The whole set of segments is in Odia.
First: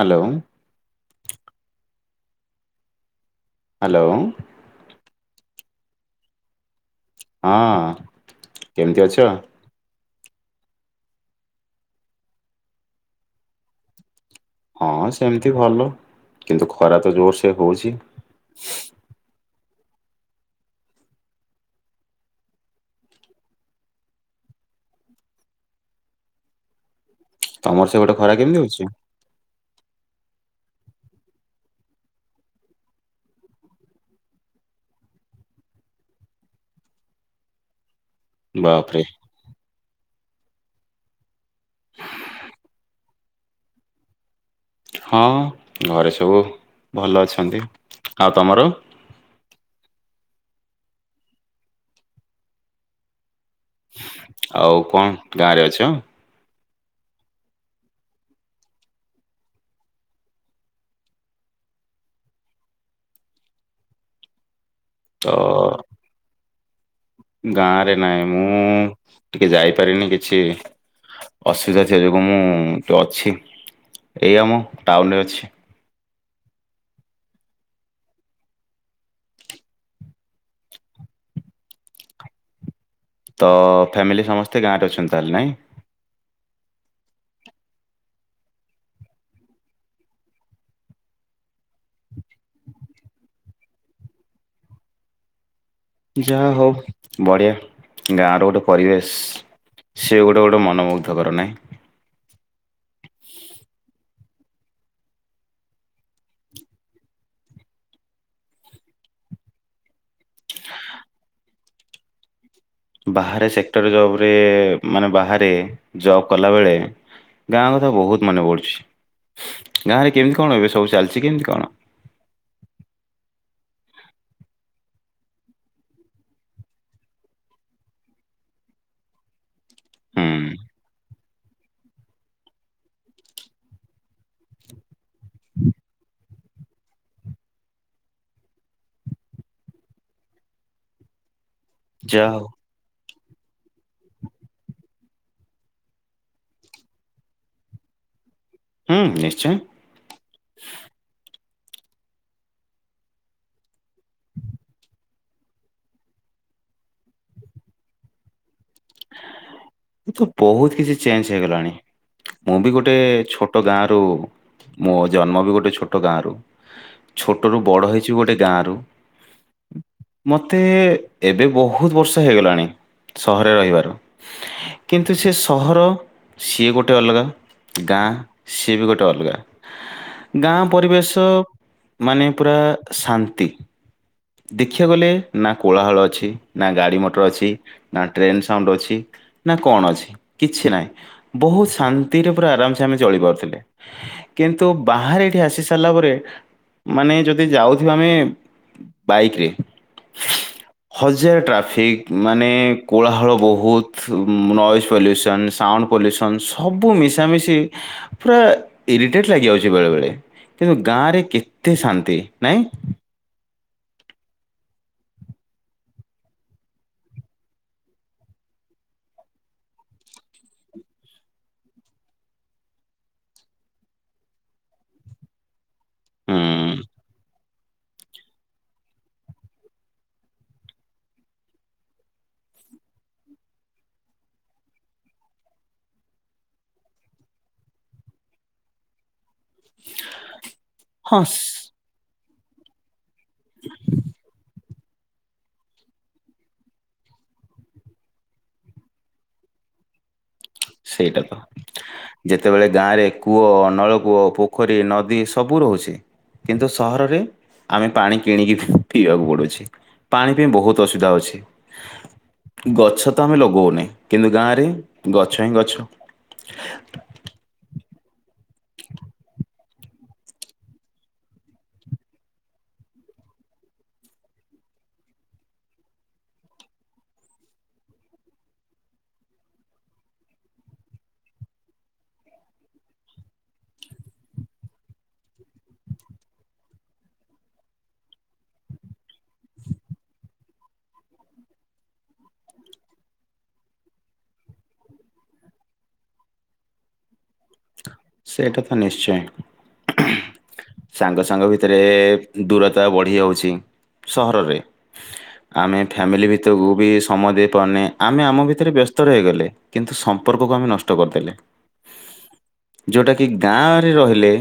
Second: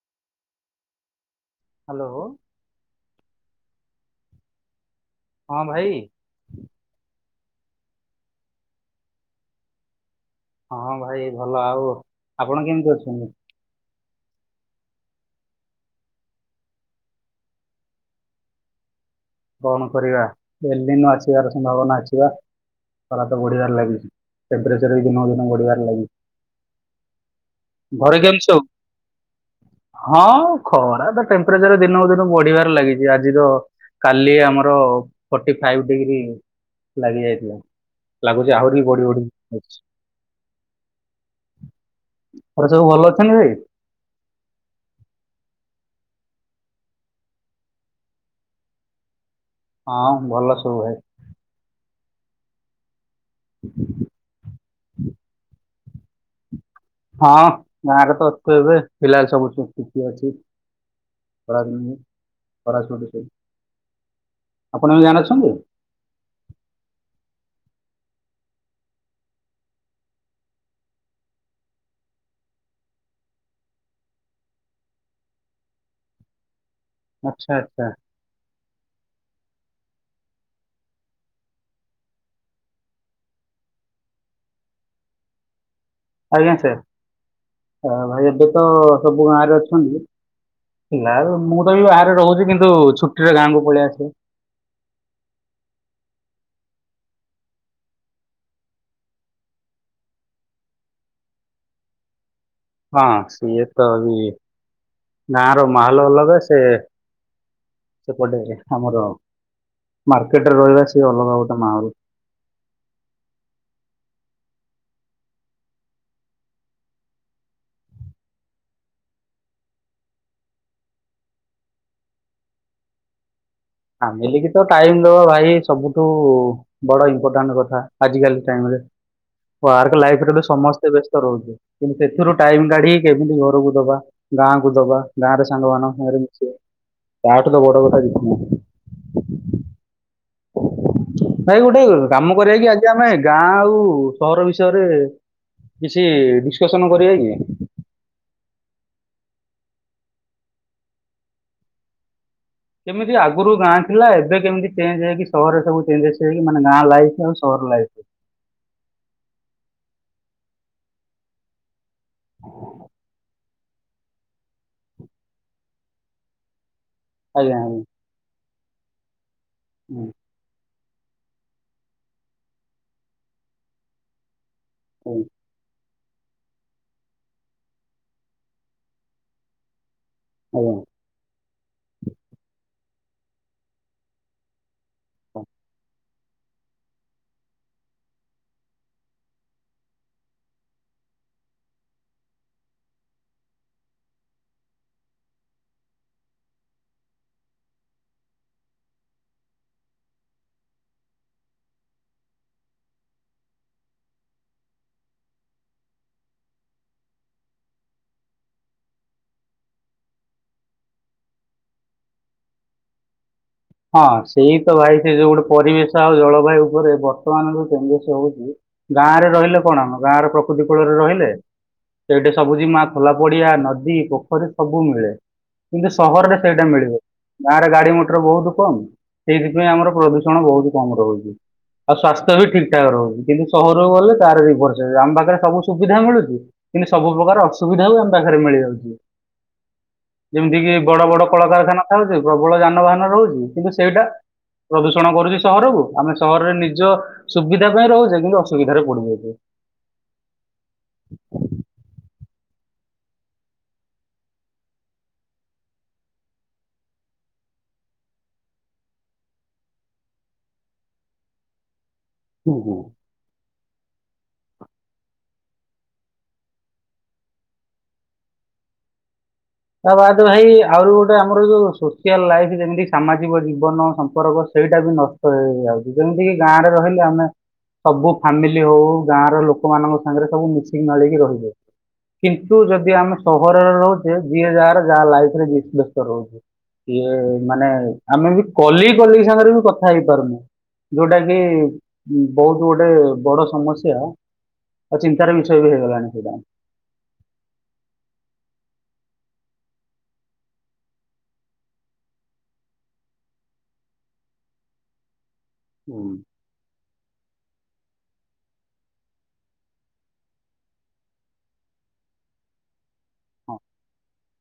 ହାଲୋ। ହାଲୋ। ହାଲୋ। ହଁ ଭାଇ। ହଁ କେମତି ଅଛ? ହଁ ଭାଇ ଭଲ ଆଉ ଆପଣ କେମତି ଅଛନ୍ତି? ହଁ ସେମିତି ଭଲ କିନ୍ତୁ ଖରା ତ ଜୋରସେ ହୋଉଚି। କଣ କରିବା ଏଲିନୋ ଆସିବାର ସମ୍ଭାବନା ଅଛିି ବା। ଖରା ତ ବଢିବାରେ ଲାଗିଚି ଟେମ୍ପରେଚର ବି ଦିନକୁ ଦିନ ବଢିବାରେ ଲାଗି ତମର ସେପଟେ ଖରା କେମିତି ହୋଉଚି? ହଁ ଖରା ତ ଟେମ୍ପରେଚର ଦିନକୁ ଦିନ ବଢ଼ିବାରେ ଲାଗିଚି ଆଜି ତ କାଲି ଆମର ଫର୍ଟି ଫାଇବ୍ ଡିଗ୍ରୀ ଲାଗି ଯାଇଥିଲା। ଲାଗୁଚି ଆହୁରି ବାପରେ ବଢି଼ ବଢି଼ ଯାଉଚି। ହରେ ସବୁ ଭଲ ସାନରେ ହଁ ଘରେ ସବୁ ଭଲ ଅଛନ୍ତି। ଆଉ ତମର? ହଁ ଭଲ ସବୁ ଭାଇ। ଆଉ କଣ ଗାଁରେ ଅଛ? ହଁ ଗାଁରେ ତ ଅଛୁ ଏବେ। ପିଲା ସବୁ ଛୁ ଛୁଟି ଅଛି। ଖରା ଦିନରେ ଖରା ଛୁଟି ସବୁ। ଆପଣ ଏବେ ତ ଗାଁରେ ଅଛନ୍ତି? ଗାଁରେ ନାଇଁ ମୁଁ ଟିକେ ଯାଇପାରିନି କିଛି ଅସୁବିଧା ଥିବା ଯୋଗୁଁ ମୁଁ ଟିକେ ଅଛି ଏଇ ଆମ ଟାଉନରେ ଅଛି। ଆଚ୍ଛା ଆଚ୍ଛା। ତ ଫ୍ୟାମିଲି ସମସ୍ତେ ଗାଁରେ ଅଛନ୍ତି ତାହଲେ। ନାଇଁ? ଆଜ୍ଞା ସାର୍। ଅ ଭାଇ ଏବେ ତ ସବୁ ଗାଁରେ ଅଛନ୍ତି ନାଁ ଏବେ ମୁଁ ତ ବି ବାହାରେ ରହୁଚି କିନ୍ତୁ ଛୁଟିରେ ଗାଁକୁ ପଳେଇ ଆସିବ। ଯାହା ହଉ ବଢ଼ିଆ ଗାଁର ଗୋଟେ ପରିବେଶ ସେ ଗୋଟେ ଗୋଟେ ମନମୁଗ୍ଧକର। ନାଇଁ? ହଁ ସିଏ ତ ବି ଗାଁର ମାହଲ ଅଲଗା ସେ ସେପଟେ ଆମର ମାର୍କେଟରେ ରହିବା ସେ ଅଲଗା ଗୋ ମାହୁଲ୍ ବାହାରେ ସେକ୍ଟର ଜବରେ ମାନେ ବାହାରେ ଜବ କଲା ବେଳେ ଗାଁ କଥା ବୋହୁତ ମନେ ପଡ଼ୁଚି। ଗାଁରେ କେମିତି କଣ ଏବେ ସବୁ ଚାଲିଚି କେମିତି କଣ? ଫାମିଲିକି ତ ଟାଇମ ଦବା ଭାଇ ସବୁଠୁ ବଡ଼ ଇମ୍ପୋଟାଣ୍ଟ କଥା ଆଜିିକାଲି ଟାଇମରେ। ୱାର୍କ ହୁଁ ଲାଇଫରେ ତ ସମସ୍ତେ ବେସ୍ ରହୁଚୁ କିନ୍ତୁ ସେଥୁରୁ ଟାଇମ କାଢି କେମିତି ଘରୁକୁ ଦବା ଗାଁକୁ ଦବା ଗାଁରେ ସାଙ୍ଗମାନଙ୍କ ସାଙ୍ଗରେ ମିଶିବା ତାଠୁ ତ ବଡ଼ କଥା କିଛି ନାହିଁ। [unintelligible] [unintelligible] ଭାଇ ଗୋଟେ ଯାହା କାମ ହଉ କରିବାକି ଆଜି ଆମେ ଗାଁ ଆଉ ସହର ବିଷୟରେ କିଛି ଡିସ୍କସନ କରିବା କି? ହୁଁ ନିଶ୍ଚୟ। କେମିତି ଆଗୁରୁ ଗାଁ ଥିଲା ଏବେ କେମିତି ଚେଞ୍ଜ ହେଇକି ସହରରେ ସବୁ ଚେଞ୍ଜେସ୍ ହେଇକି ମାନେ ଗାଁ ଲାଇଫ୍ ଆଉ ସହର ଲାଇଫ୍। ବୋହୁତ କିଛି ଚେଞ୍ଜ ହେଇଗଲାଣି। ମୁଁ ବି ଗୋଟେ ଛୋ ଟ ଗାଁରୁ ମୋ ଜନ୍ମ ବି ଗୋଟେ ଛୋଟ ଗାଁରୁ। ଆଜ୍ଞା ଛୋଟରୁ ବଡ ଆଜ୍ଞା ହେଇଚି ଗୋଟେ ଗାଁରୁ। ହୁଁ ମତେ ଏବେ ବୋହୁତ ବର୍ଷ ହେଇଗଲାଣି ସହରରେ ରହିବାର କିନ୍ତୁ ଆଜ୍ଞା। ସିଏ ସହର ସିଏ ଗୋଟେ ଅଲଗା ଗାଁ ସିଏ ବି ଗୋଟେ ଅଲଗା। ଗାଁ ଆଜ୍ଞା। ପରିବେଶ ମାନେ ପୁରା ଶାନ୍ତି। ଖିଆ ଗଲେ ନାଁ କୋଳାହଳ ଅଛି ଟି ନାଁ ଗାଡ଼ି ମଟର ଅଛି ନା ଟ୍ରେନ୍ ସାଉଣ୍ଡ ଅଛି ନାଁ କଣ ଅଛି କିଛି ନାହିଁ ବୋହୁତ ଶାନ୍ତିରେ ପୁରା ଆରାମସେ ଆମେ ଚଳିପାରୁଥିଲେ କିନ୍ତୁ ବାହାରେ ଏଇଠି ଆସି ସାରିଲା ପରେ ମାନେ ଯଦି ଯାଉଥିବା ଆମେ ବାଇକ୍ ରେ ହଜାର ଟ୍ରାଫିକ ମାନେ କୋଳାହଳ ବୋହୁତ ତୁ ଉଁ ନଏଜ୍ ପଲ୍ୟୁସନ୍ ସାଉଣ୍ଡ ପଲ୍ୟୁସନ୍ ସବୁ ମିଶାମିଶି ପୁରା ଇରିଟେଟ୍ ଲାଗିଯାଉଚି ବେଳେ ବେଳେ କିନ୍ତୁ ଗାଁରେ କେତେ ଶାନ୍ତି। ନାଇଁ? ହଁ ସେଇ ତ ଭାଇ ସେ ଯୋଉ ଗୋଟେ ପରିବେଶ ଆଉ ଜଳବାୟୁ ଉପରେ ବର୍ତ୍ତମାନ ଯୋଉ ଚେଞ୍ଜେସ୍ ହୋଉଚି ଗାଁରେ ରହିଲେ କଣ ଆମ ଗାଁର ପ୍ରକୃତି କୂଳରେ ରହିଲେ ସେଇଠି ସବୁଜିମା ଖୋଲା ପଡିଆ ନଦୀ ପୋଖରୀ ସବୁ ମିଳେ। କିନ୍ତୁ ସହରରେ ହୁଁ ସେଇଟା ମିଳିବ ଗାଁରେ ଗାଡ଼ି ମଟର ବୋହୁତ କମ ସେଇଥିପାଇଁ ଆମର ପ୍ରଦୂଷଣ ବୋହୁତ କମ ରହୁଚି। ଆଉ ସ୍ୱାସ୍ଥ୍ୟ ବି ଠିକ ଠାକ ରହୁଚି। କିନ୍ତୁ ସହରକୁ ଗଲେ ତାର ରିଭର୍ସ ହେଇ ଆମ ପାଖରେ ସବୁ ସୁବିଧା ମିଳୁଚି କିନ୍ତୁ ସବୁ ପ୍ରକାର ଅସୁବିଧାକୁ ଆମ ପାଖରେ ମିଳିଯାଉଚି। ଯେମିତି କି ବଡ଼ ହଁ ବଡ଼ ସ- କଳକାରଖାନା ଥାଉ ତେ ପ୍ରବଳ ଯାନବାହାନ ରହୁଚି। କିନ୍ତୁ ସେଇଟା ପ୍ରଦୂଷଣ କରୁଚି ସହରକୁ ଆମେ ସହରରେ ନିଜ ସୁବିଧା ପାଇଁ ରହୁଚେ କିନ୍ତୁ ଅସୁବିଧାରେ ପଡ଼ିଯାଉଚେ। ସେଇଟା ତ ଯେତବେଳେ ଗାଁରେ କୂଅ ନଳକୂଅ ପୋଖରୀ ନଦୀ ସବୁ ରହୁଚି କିନ୍ତୁ ସହରରେ ଆମେ ପାଣି କିଣିକି ପିଇବାକୁ ପଡ଼ୁଛି। ପାଣି ପାଇଁ ବୋହୁତ ଅସୁବିଧା ହୋଉଛି। ହୁଁ ହୁଁ। ଗଛ ତ ଆମେ ଲଗଉ ନେ କିନ୍ତୁ ଗାଁରେ ଗ ଛ ହିଁ ଗଛ। ତା ବାଦ ଭାଇ ଆହୁରି ଗୋଟେ ଆମର ଯୋଉ ସୋସିଆଲ ଲାଇଫ୍ ଯେମିତି ସାମାଜିକ ଜୀବନ ସମ୍ପର୍କ ସେଇଟା ବି ନଷ୍ଟ ହେଇ ହେଇଯାଉଚି ଯେମିତି କିି ଗାଁରେ ରହିଲେ ଆମେ ସବୁ ଫାମିଲି ହୋଉ ଗାଁର ଲୋକମାନଙ୍କ ସାଙ୍ଗରେ ସବୁ ମିଶିକି ମାଳେଇକି ରହିଯାଉ। କିନ୍ତୁ ଯଦି ଆମେ ସହରରେ ରହୁଚେ ଯିଏ ଯାହାର ଯାହା ଲାଇଫରେ ବି ବ୍ୟସ୍ତ ରହୁଚି। ସିଏ ମାନେ ଆମେ ବି କଲି କଲି ସାଙ୍ଗରେ ବି କଥା ହେଇପାରୁନେ ଯୋଉଟା କି ଉଁ ବୋହୁତ ଗୋଟେ ବଡ଼ ସମସ୍ୟା ଆଉ ଚିନ୍ତାର ବିଷୟ ବି ହେଇଗଲାଣି ସେଇଟା। ସେଇଟା ତ ନିଶ୍ଚୟ। ସାଙ୍ଗ ସାଙ୍ଗ ଭିତରେ ଦୂରତା ବଢ଼ି ଯାଉଚି ସହରରେ। ଆମେ ହୁଁ। ଫ୍ୟାମିଲି ଭିତରକୁ ବି ସମୟ ଦେଇପାରୁନେ। ଆମେ ଆମ ଭିତରେ ବ୍ୟସ୍ତ ରହିଇଗଲେ କିନ୍ତୁ ସମ୍ପର୍କକୁ ଆମେ ନଷ୍ଟ କରିଦେଲେ। ଯୋଉଟା କିି ଗାଁରେ ରହିଲେ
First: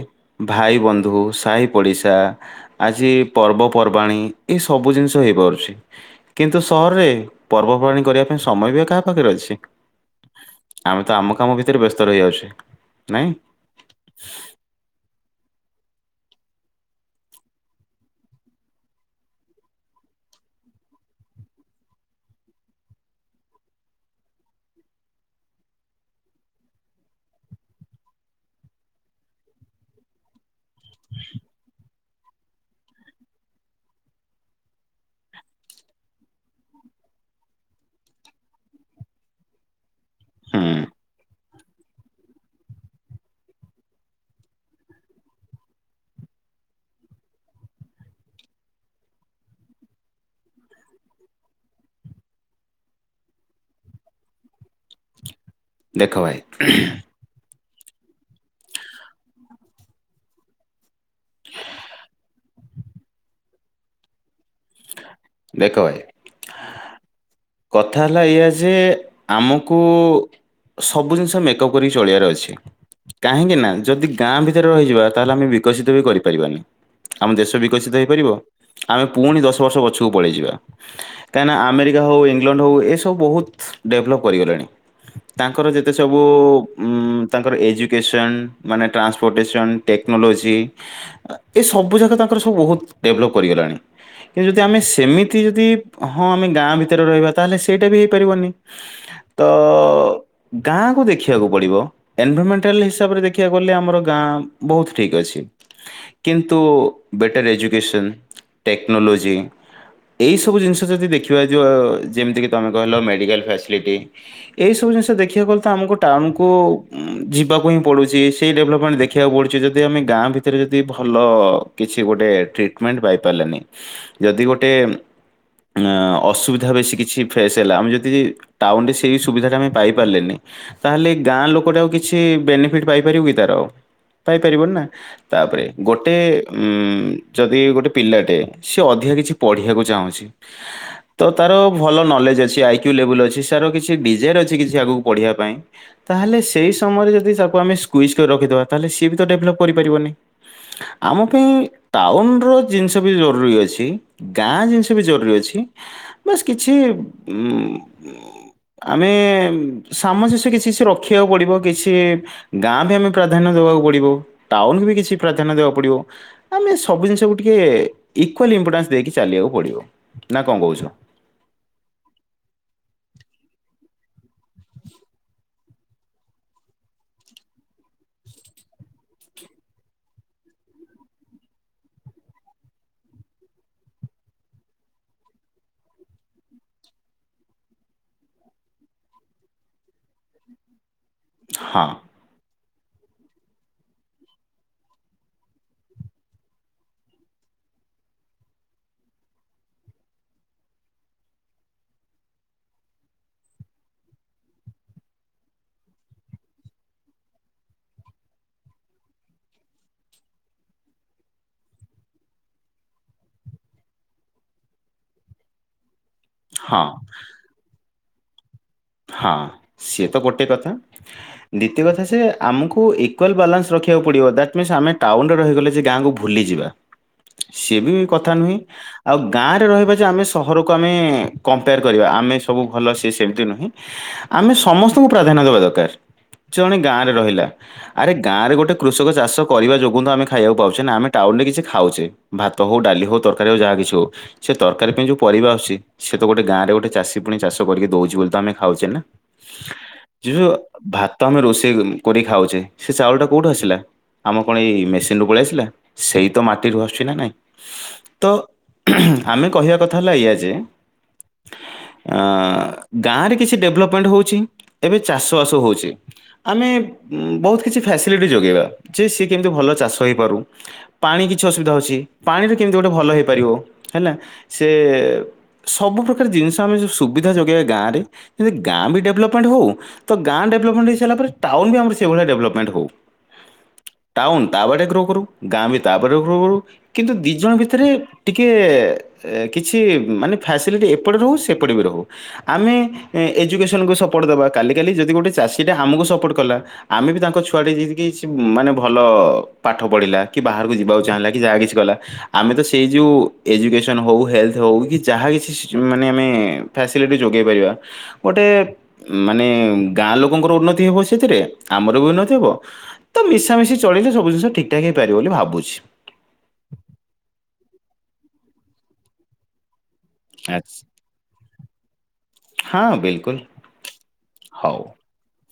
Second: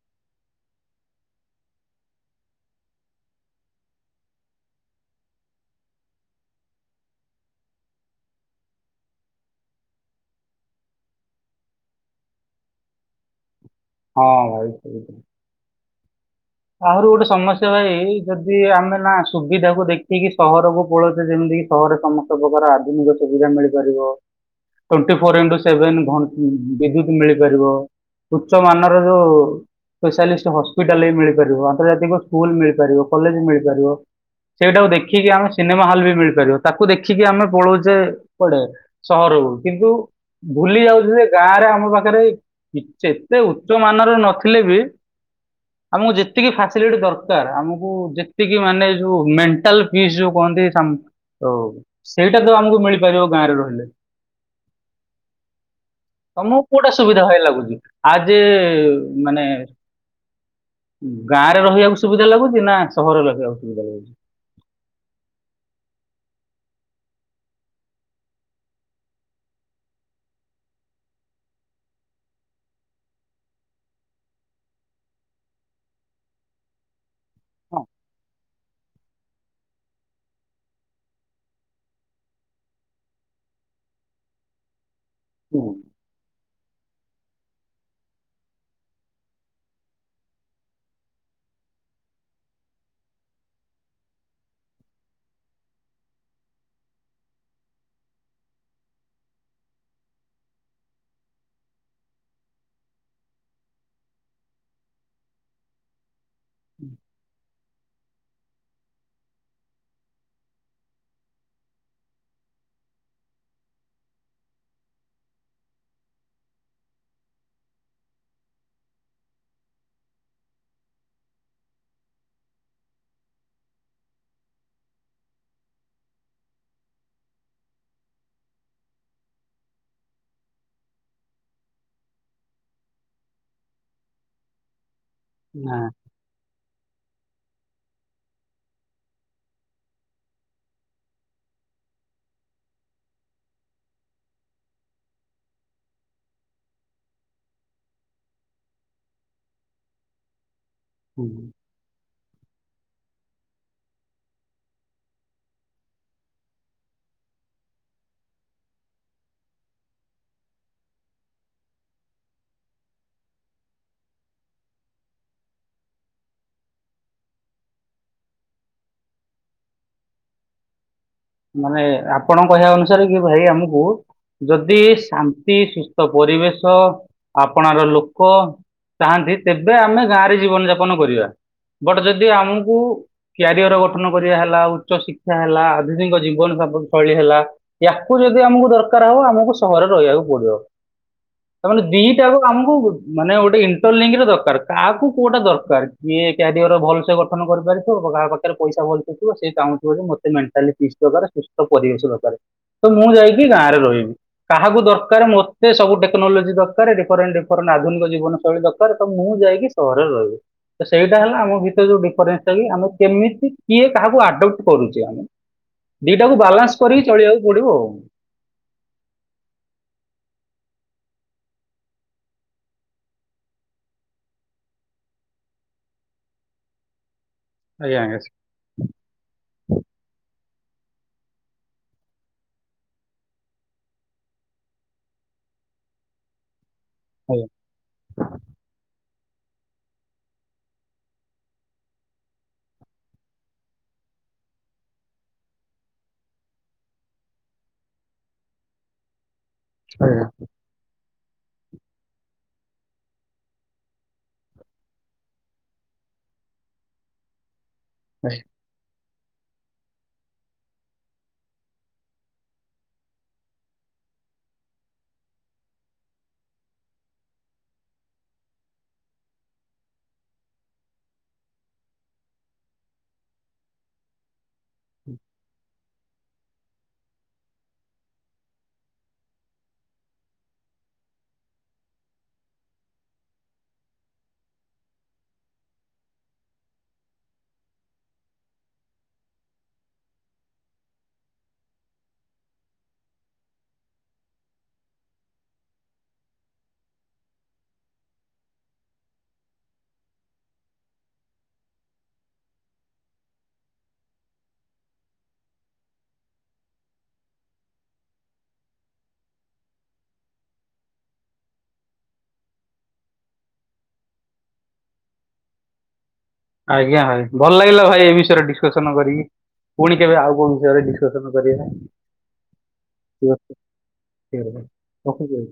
ଭାଇ ବନ୍ଧୁ ସାହି ପଡ଼ିଶା ଆଜି ପର୍ବପର୍ବାଣିୀ ଏ ସବୁ ଜିନିଷ ହେଇପାରୁଚି। କିନ୍ତୁ ସହରରେ ପର୍ବପର୍ବାଣୀ କରିବା ପାଇଁ ସମୟ ବି ଆଉ କାହା ପାଖରେ ଅଛି? ଆମେ ତ ଆମ କାମ ଭିତରେ ବ୍ୟସ୍ତ ରହିଯାଉଚେ। ନାଇଁ? ହଁ ଭାଇ ସେମିତି ଆହୁରି ଗୋଟେ ସମସ୍ୟା ଭାଇ ଯଦି ଆମେ ନାଁ ସୁବିଧାକୁ ଦେଖିକି ସହରକୁ ପଳଉଚେ ଯେମିତି କି ସହରରେ ସମସ୍ତ ପ୍ରକାର ଆଧୁନିକ ସୁବିଧା ମିଳିପାରିବ ଟୋଣ୍ଟି ଫୋର ଇଣ୍ଟୁ ସେଭେନ ଘ ବିଦ୍ୟୁତ ମିଳିପାରିବ ଉଚ୍ଚ ମାନର ଯୋଉ ସ୍ପେସିଆଲିଷ୍ଟ୍ ହସ୍ପିଟାଲ୍ ବି ମିଳି ପାରିବ ଆନ୍ତର୍ଜାତିକ ସ୍କୁଲ ଯାଇ ପାରିବ କଲେଜ ଯାଇ ପାରିବ ସେଇଟାକୁ ଦେଖିକି ଆମେ ସିନେମା ହଲ ବି ମିଳି ପାରିବ ତାକୁ ଦେଖିକି ଆମେ ପଳଉଚେ କୁଆଡ଼େ ସହରକୁ କିନ୍ତୁ ହୁଁ ଭୁଲି ଯାଉଚୁ ଯେ ଗାଁରେ ଆମ ପାଖରେ ଏତେ ଉଚ୍ଚ ମାନର ନଥିଲେ ବି ଆମକୁ ଯେ ଯେତିକି ଫାସିଲିଟି ଦରକାର ଆମୁକୁ ଯେତିକି ମାନେ ଯୋଉ ମେଣ୍ଟାଲ ପିସ୍ ଯୋଉ କହନ୍ତି ଉ ସ୍ ସେଇଟା ତ ଆମକୁ ମିଳିପାରିବ ଗାଁରେ ରହିଲେ। ଦେଖ ଭାଇ ତ ମୁଁ କୋଉଟା ସୁବିଧା ଭାଇ ଲାଗୁଚି? ଆଜି ଇ ମାନେ ଗାଁରେ ରହିବାକୁ ସୁବିଧା ଲାଗୁଚି ନାଁ ସହରରେ ରଖିବାକୁ ସୁବିଧା ଲାଗୁଚି ଦେଖ ଭାଇ କଥା ହେଲା ଏଇଆ ଯେ ଆମକୁ ସବୁ ଜିନିଷ ମେକଅପ୍ କରିକି ଚଳିବାର ଅଛି କାହିଁକି ନାଁ ଯଦି ଗାଁ ଭିତରେ ରହିଯିବା ତାହେଲେ ଆମେ ବିକଶିତ ବି କରିପାରିବାନି। ଆମ ଦେଶ ହଁ, ବିକଶିତ ହେଇପାରିବ ଆମେ ପୁଣି ଦଶ ବର୍ଷ ପଛକୁ ପଳେଇଯିବା କାହିଁକିନା ଆମେରିକା ହଉ ଇ ଇଂଲଣ୍ଡ ହଉ ଏସବୁ ବୋହୁତ ଡେଭଲପ୍ କରିଗଲେଣି। ହୁଁ, ତାଙ୍କର ଯେତେ ସବୁ ଉ ତାଙ୍କର ଏଜୁକେସନ୍ ମାନେ ଟ୍ରାନ୍ସପୋର୍ଟେସନ୍ ଟେକ୍ନୋଲୋଜି ଏସବୁ ଯାକ ତାଙ୍କର ସବୁ ବହୁତ ଡେଭଲପ୍ କରିଗଲାଣି କିନ୍ତୁ ଯଦି ଆମେ ସେମିତି ଯଦି ହଁ ଆମେ ଗାଁ ଭିତରେ ରହିବା ତାହେଲେ ସେଇଟା ବି ହେଇପାରିବନି ତ ଗାଁକୁ ଦେଖିବାକୁ ପଡ଼ିବ ଏନଭରମେଣ୍ଟାଲ ହିସାବରେ ଦେଖିବାକୁ ଗଲେ ଆମର ଗାଁ ବୋହୁତ ଠିକ୍ ଅଛି। କିନ୍ତୁ ବେଟର ଏଜୁ ଇଉସନ୍ ଟେକ୍ନୋଲୋଜି ଏଇ ସବୁ ଜିନଷ ଯଦି ଦେଖିବା ଯୋ ଯେମିତିକି ତମେ କହିଲ ମେଡିକାଲ ଫାସିଲିଟି ଏଇସବୁ ଜିନିଷ ଦେଖିବାକୁ ଗଲେ ତ ଆମକୁ ଟାଉନକୁ ଉଁ ଯିବାକୁ ହିଁ ପଡୁଚି ସେଇ ଡେଭଲପମେଣ୍ଟ ଦେଖିବାକୁ ପଡୁଚି ଯଦି ଆମେ ଗାଁ ଭିତରେ ଯଦି ଭଲ କିଛି ଗୋଟେ ଟ୍ରିଟମେଣ୍ଟ ପାଇ ପାରିଲେନେଇ ଯଦି ଗୋଟେ ଅଁ ଅସୁବିଧା ବେଶୀ କି ଛି ଫେସ ହେଲା ଆମେ ଯେତି ଟାଉନରେ ସେଇ ସୁବିଧାଟା ଆମେ ପାଇପାରିଲେନେଇ ତାହେଲେ ଗାଁ ଲୋକଟା ଆଉ କିଛି ବେନିଫିଟ ପାଇପାରିବ କି ତାରଉ ପାଇପାରିବନି ନାଁ। ତାପରେ ନା ଗୋଟେ ଉଁ ଯଦି ଗୋଟେ ପିଲାଟେ ସିଏ ଅଧିକା କିଛି ପଢିବାକୁ ଚାହୁଁଚି ତ ତାର ଭଲ ନଲେଜ ଅଛି ଆଇୁ ଲେବଲ ଅଛି ସାର କିଛି ଡିଜାର ଅଛି କିଛି ଆଗୁକୁ ପଢିବା ପାଇଁ ତାହେଲେ ସେଇ ସମୟରେ ଯଦି ତାକୁ ଆମେ ସ୍କୁଇଜ୍ କରି ରଖିଦବା ତାହେଲେ ସିଏ ବି ତ ଡେଭଲପ କରିପାରିବନି। ଆମ ହୁଁ। ପାଇଁ ଟାଉନର ଜିନିଷ ବି ଜରୁରୀ ଅଛି ଗାଁ ଜିନିଷ ବି ଜରୁରୀ ଅଛି ବାସ୍ କିଛି ଉ ଆମେ ସାମଞ୍ଜସ୍ୟ କିଛି ସେ ରଖିବାକୁ ପଡିବ କିଛି ଗାଁ ବି ଆମେ ପ୍ରାଧାନ୍ୟ ଦବାକୁ ପଡିବ ଟାଉନ ବି କିଛି ପ୍ରାଧାନ୍ୟ ଦବାକୁ ପଡିବ ଆମେ ସବୁ ଜିନିଷକୁ ଟିକେ ଇକ୍ଲ ଇମ୍ପୋର୍ଟାନ୍ସ ଦେଇକି ଚାଲିବାକୁ ପଡିବ ନା କଣ କହୁଛ। ମାନେ ଆପଣଙ୍କ କହିବା ଅନୁସାରେ କି ଭାଇ ଆମକୁ ଯଦି ସା କି ସୁସ୍ଥ ପରିବେଶ ଆପଣାର ଲୋକ ଚାହାନ୍ତି ତେବେ ଆମେ ଗାଁରେ ଜୀବନ ଯାପନ କରିବା ବଟ ଯଦି ଆମକୁ କ୍ୟାରିଅର ଗଠନ କରିବା ହେଲା ଉଚ୍ଚ ଶିକ୍ଷା ହେଲା ଆଧୁନିକ ଜୀବନ [unintelligible] ଶୈଳୀ ହେଲା ୟାକୁ ଯଦି ଆମକୁ ଦରକାର ହବ ଆମକୁ ସହରରେ ରହିବାକୁ ପଡିବ। ହଁ। ଦିଟା ଆକୁ ଆମକୁ ଗୋଟେ ମାନେ ଗୋଟେ ଇଣ୍ଟରଲିଙ୍କରେ ଦରକାର କାହାକୁ କୋଉଟା ଦରକାର କିଏ କ୍ୟାରିଅର ଭଲସ ଗଠନ କରିପାରିଥିବ କାହା ପାଖରେ ପଇସା ଭଲଥିବ ସେ ଚାହୁଁଥିବ ଯେ ମତେ ମେଣ୍ଟାଲି ପିସ୍ ଜାଗାରେ ସୁସ୍ଥ ପରିବେଶ ଦରକାର ତ ମୁଁ ଯାଇକି ଗାଁରେ ରହିବି କାହାକୁ ଦରକାର ମତେ ସବୁ ଟେକ୍ନୋଲୋଜି ଦରକାର ଡିଫରେଣ୍ଟ ଡିଫରେଣ୍ଟ ଆଧୁନିକ ଜୀବନ ଶୈଳୀ ଦରକାର ତ ମୁଁ ଯାଇକି ସହରରେ ରହିବି ତ ସେଇଟା ହେଲା ଆମ ଭିତରେ ଯୋଉ ଡିଫରେନ୍ସଟା କି ଆମେ କେମିତି କିଏ କାହାକୁ ଆଡପ୍ଟ କରୁଛେ ଆମେ। ଦିଟାକୁ ବାଲାନ୍ସ ହଁ କରିକି ଚଳିବାକୁ ପଡିବ ଆଉ। ହଁ ସିଏ ତ ଗୋଟେ କଥା ଦିତୀୟ କଥା ସେ ଆମକୁ ଇକ୍ୱାଲ୍ ବାଲାନ୍ସ ରଖିବାକୁ ପଡ଼ିବ ଦାଟ୍ ମିନ୍ସ ଆମେ ଟାଉନରେ ରହିଗଲେ ଯେ ଗାଁକୁ ଭୁଲିଯିବା। ସେ ବି ଆଜ୍ଞା ଆଜ୍ଞା କଥା ନୁହେଁ ଆଉ ଗାଁରେ ରହିବା ଯେ ଆମେ ସହ ଘରକୁ ଆମେ କମ୍ପେୟାର କରିବା ଆମେ ସବୁ ଭଲ ସି ସେମିତି ନୁହେଁ। ଆମେ ସମସ୍ତଙ୍କୁ ପ୍ରାଧାନ୍ୟ ଦେବା ଦରକାର। ଜଣେ ଗାଁରେ ରହିଲା ଆଜ୍ଞା ଆରେ ଗାଁରେ ଗୋଟେ କୃଷକ ଚାଷ କରିବା ଯୋଗୁଁ ତ ଆମେ ଖାଇବାକୁ ପାଉଚେ ନାଁ। ଆମେ ଟାଉନରେ କିଛି ଖାଉଚେ ଭାତ ହୋଉ ଡାଲି ହୋଉ ତରକାରୀ ହୋଉ ଯାହା କିଛି ହୋଉ। ସେ ତରକାରୀ ପାଇଁ ଯୋଉ ପରିବା ଆସୁଚି ସେ ତ ଗୋଟେ ଗାଁରେ ଗୋଟେ ଚାଷୀ ପୁଣି ଚାଷ କରିକି ଦୋଉଚି ବୋଲି ତ ଆମେ ଖାଉଚେ ନାଁ ଯୁହ ଆଜ୍ଞା ଭା ତ ଆମେ ରୋଷେଇ କରିକି ଖାଉଚେ ସେ ଚାଉଳଟା କୋଉଠୁ ଆସିଲା? ଆମ କଣ ଏଇ ମେସିନରୁୁ ପଳିଆସିଲା? ସେଇ ତ ମାଟିରୁ ଆସୁଚି ନାଁ ନାଇଁ? ତ ଆମେ କହିବା କଥା ହେଲା ଏଇଆ ଯେ ଅଁ ଗାଁରେ କିଛି ଡେଭଲପମେଣ୍ଟ ହୋଉଛି। ଏବେ ଚାଷ ବାସ ହୋଉଚି। ଆମେ ବୋହୁତ କିଛି ଫ୍ୟାସିଲିଟି ଯୋଗେଇବା ଯେ ସିଏ କେମିତି ଭଲ ଚାଷ ହେଇପାରୁ ପାଣି କିଛି ଅସୁବିଧା ହୋଉଚି ପାଣି ବି କେମିତି ଗୋଟେ ଭଲ ହେଇପାରିବ‌ ହେଲା ସେ ସବୁ ପ୍ର୍ରକାର ଜିନିଷ ଆମେ ଯୋଉ ସୁବିଧା ଯୋଗେଇବା ଗାଁରେ ଯେଦି ଗାଁ ବି ଡେଭଲପମେଣ୍ଟ ହୋଉ ତ ଗାଁ ଡେଭଲପମେଣ୍ଟ ହେଇସାଇଲା ପରେ ଟାଉନ ବି ଆମର ସେଇଭଳିଆ ଡେଭଲପମେଣ୍ଟ ହୋଉ। ଟାଉନ ତା ବାଟ ଗ୍ରୋ କରୁ। ଗାଁ ବି ତା ପରେ ଗ୍ରୋ କରୁ। କିନ୍ତୁ ଦୁଇଜଣ ଭିତରେ ଟିକେ ଏ କିଛି ମାନେ ଫ୍ୟାସିଲିଟି ଏପଟେ ରହୁ ସେପଟେ ବି ରହୁ‌। ଆମେ ଏ ଏଜୁକେସକୁ ସପୋର୍ଟ ଦବା କାଲି କାଲି ଯଦି ଗୋଟେ ଚାଷୀଟା ଆମୁକୁ ସପୋର୍ଟ କଲା ଆମେ ବି ତାଙ୍କ ଛୁଆଟି ଯେଦି କିଛି ମାନେ ଭଲ ପାଠ ପଢ଼ିଲା କି ବାହାରୁକୁ ଯିବାକୁ ଚାହିଁଲା କି ଯାହା କିଛି କଲା ଆମେ ତ ସେଇ ଯୋଉ ଏଜୁକେସନ୍ ହୋଉ ହେଲ୍ଥ ହୋଉ କି ଯାହା କିଛି ସେ ଯୋଉ ମାନେ ଆମେ ଫ୍ୟାସିଲିଟି ଯୋଗେଇ ପାରିବା ଗୋଟେ ମାନେ ଗାଁ ଲୋକଙ୍କର ଉନ୍ନତି ହେବ ସେଥିରେ ଆମର ବି ଉନ୍ନତି ହେବ ତ ମିଶାମିଶି ଚଳିଲେ ସବୁ ଜିନିଷ ଠିକ ଠାକ ହେଇପାରିବ ବୋଲି ଭାବୁଚି। ଆଜ୍ଞା ଭାଇ ଭଲ ଲାଗିଲା ଭାଇ ଏ ବିଷୟରେ ଡିସକସନ କରିକି। ପୁଣି କେବେ ଆଉ କୋଉ ଆଚ୍ଛା, ବିଷୟରେ ଡିସକସନ ହଁ ବିଲକୁଲ ହଉ। କରିବା।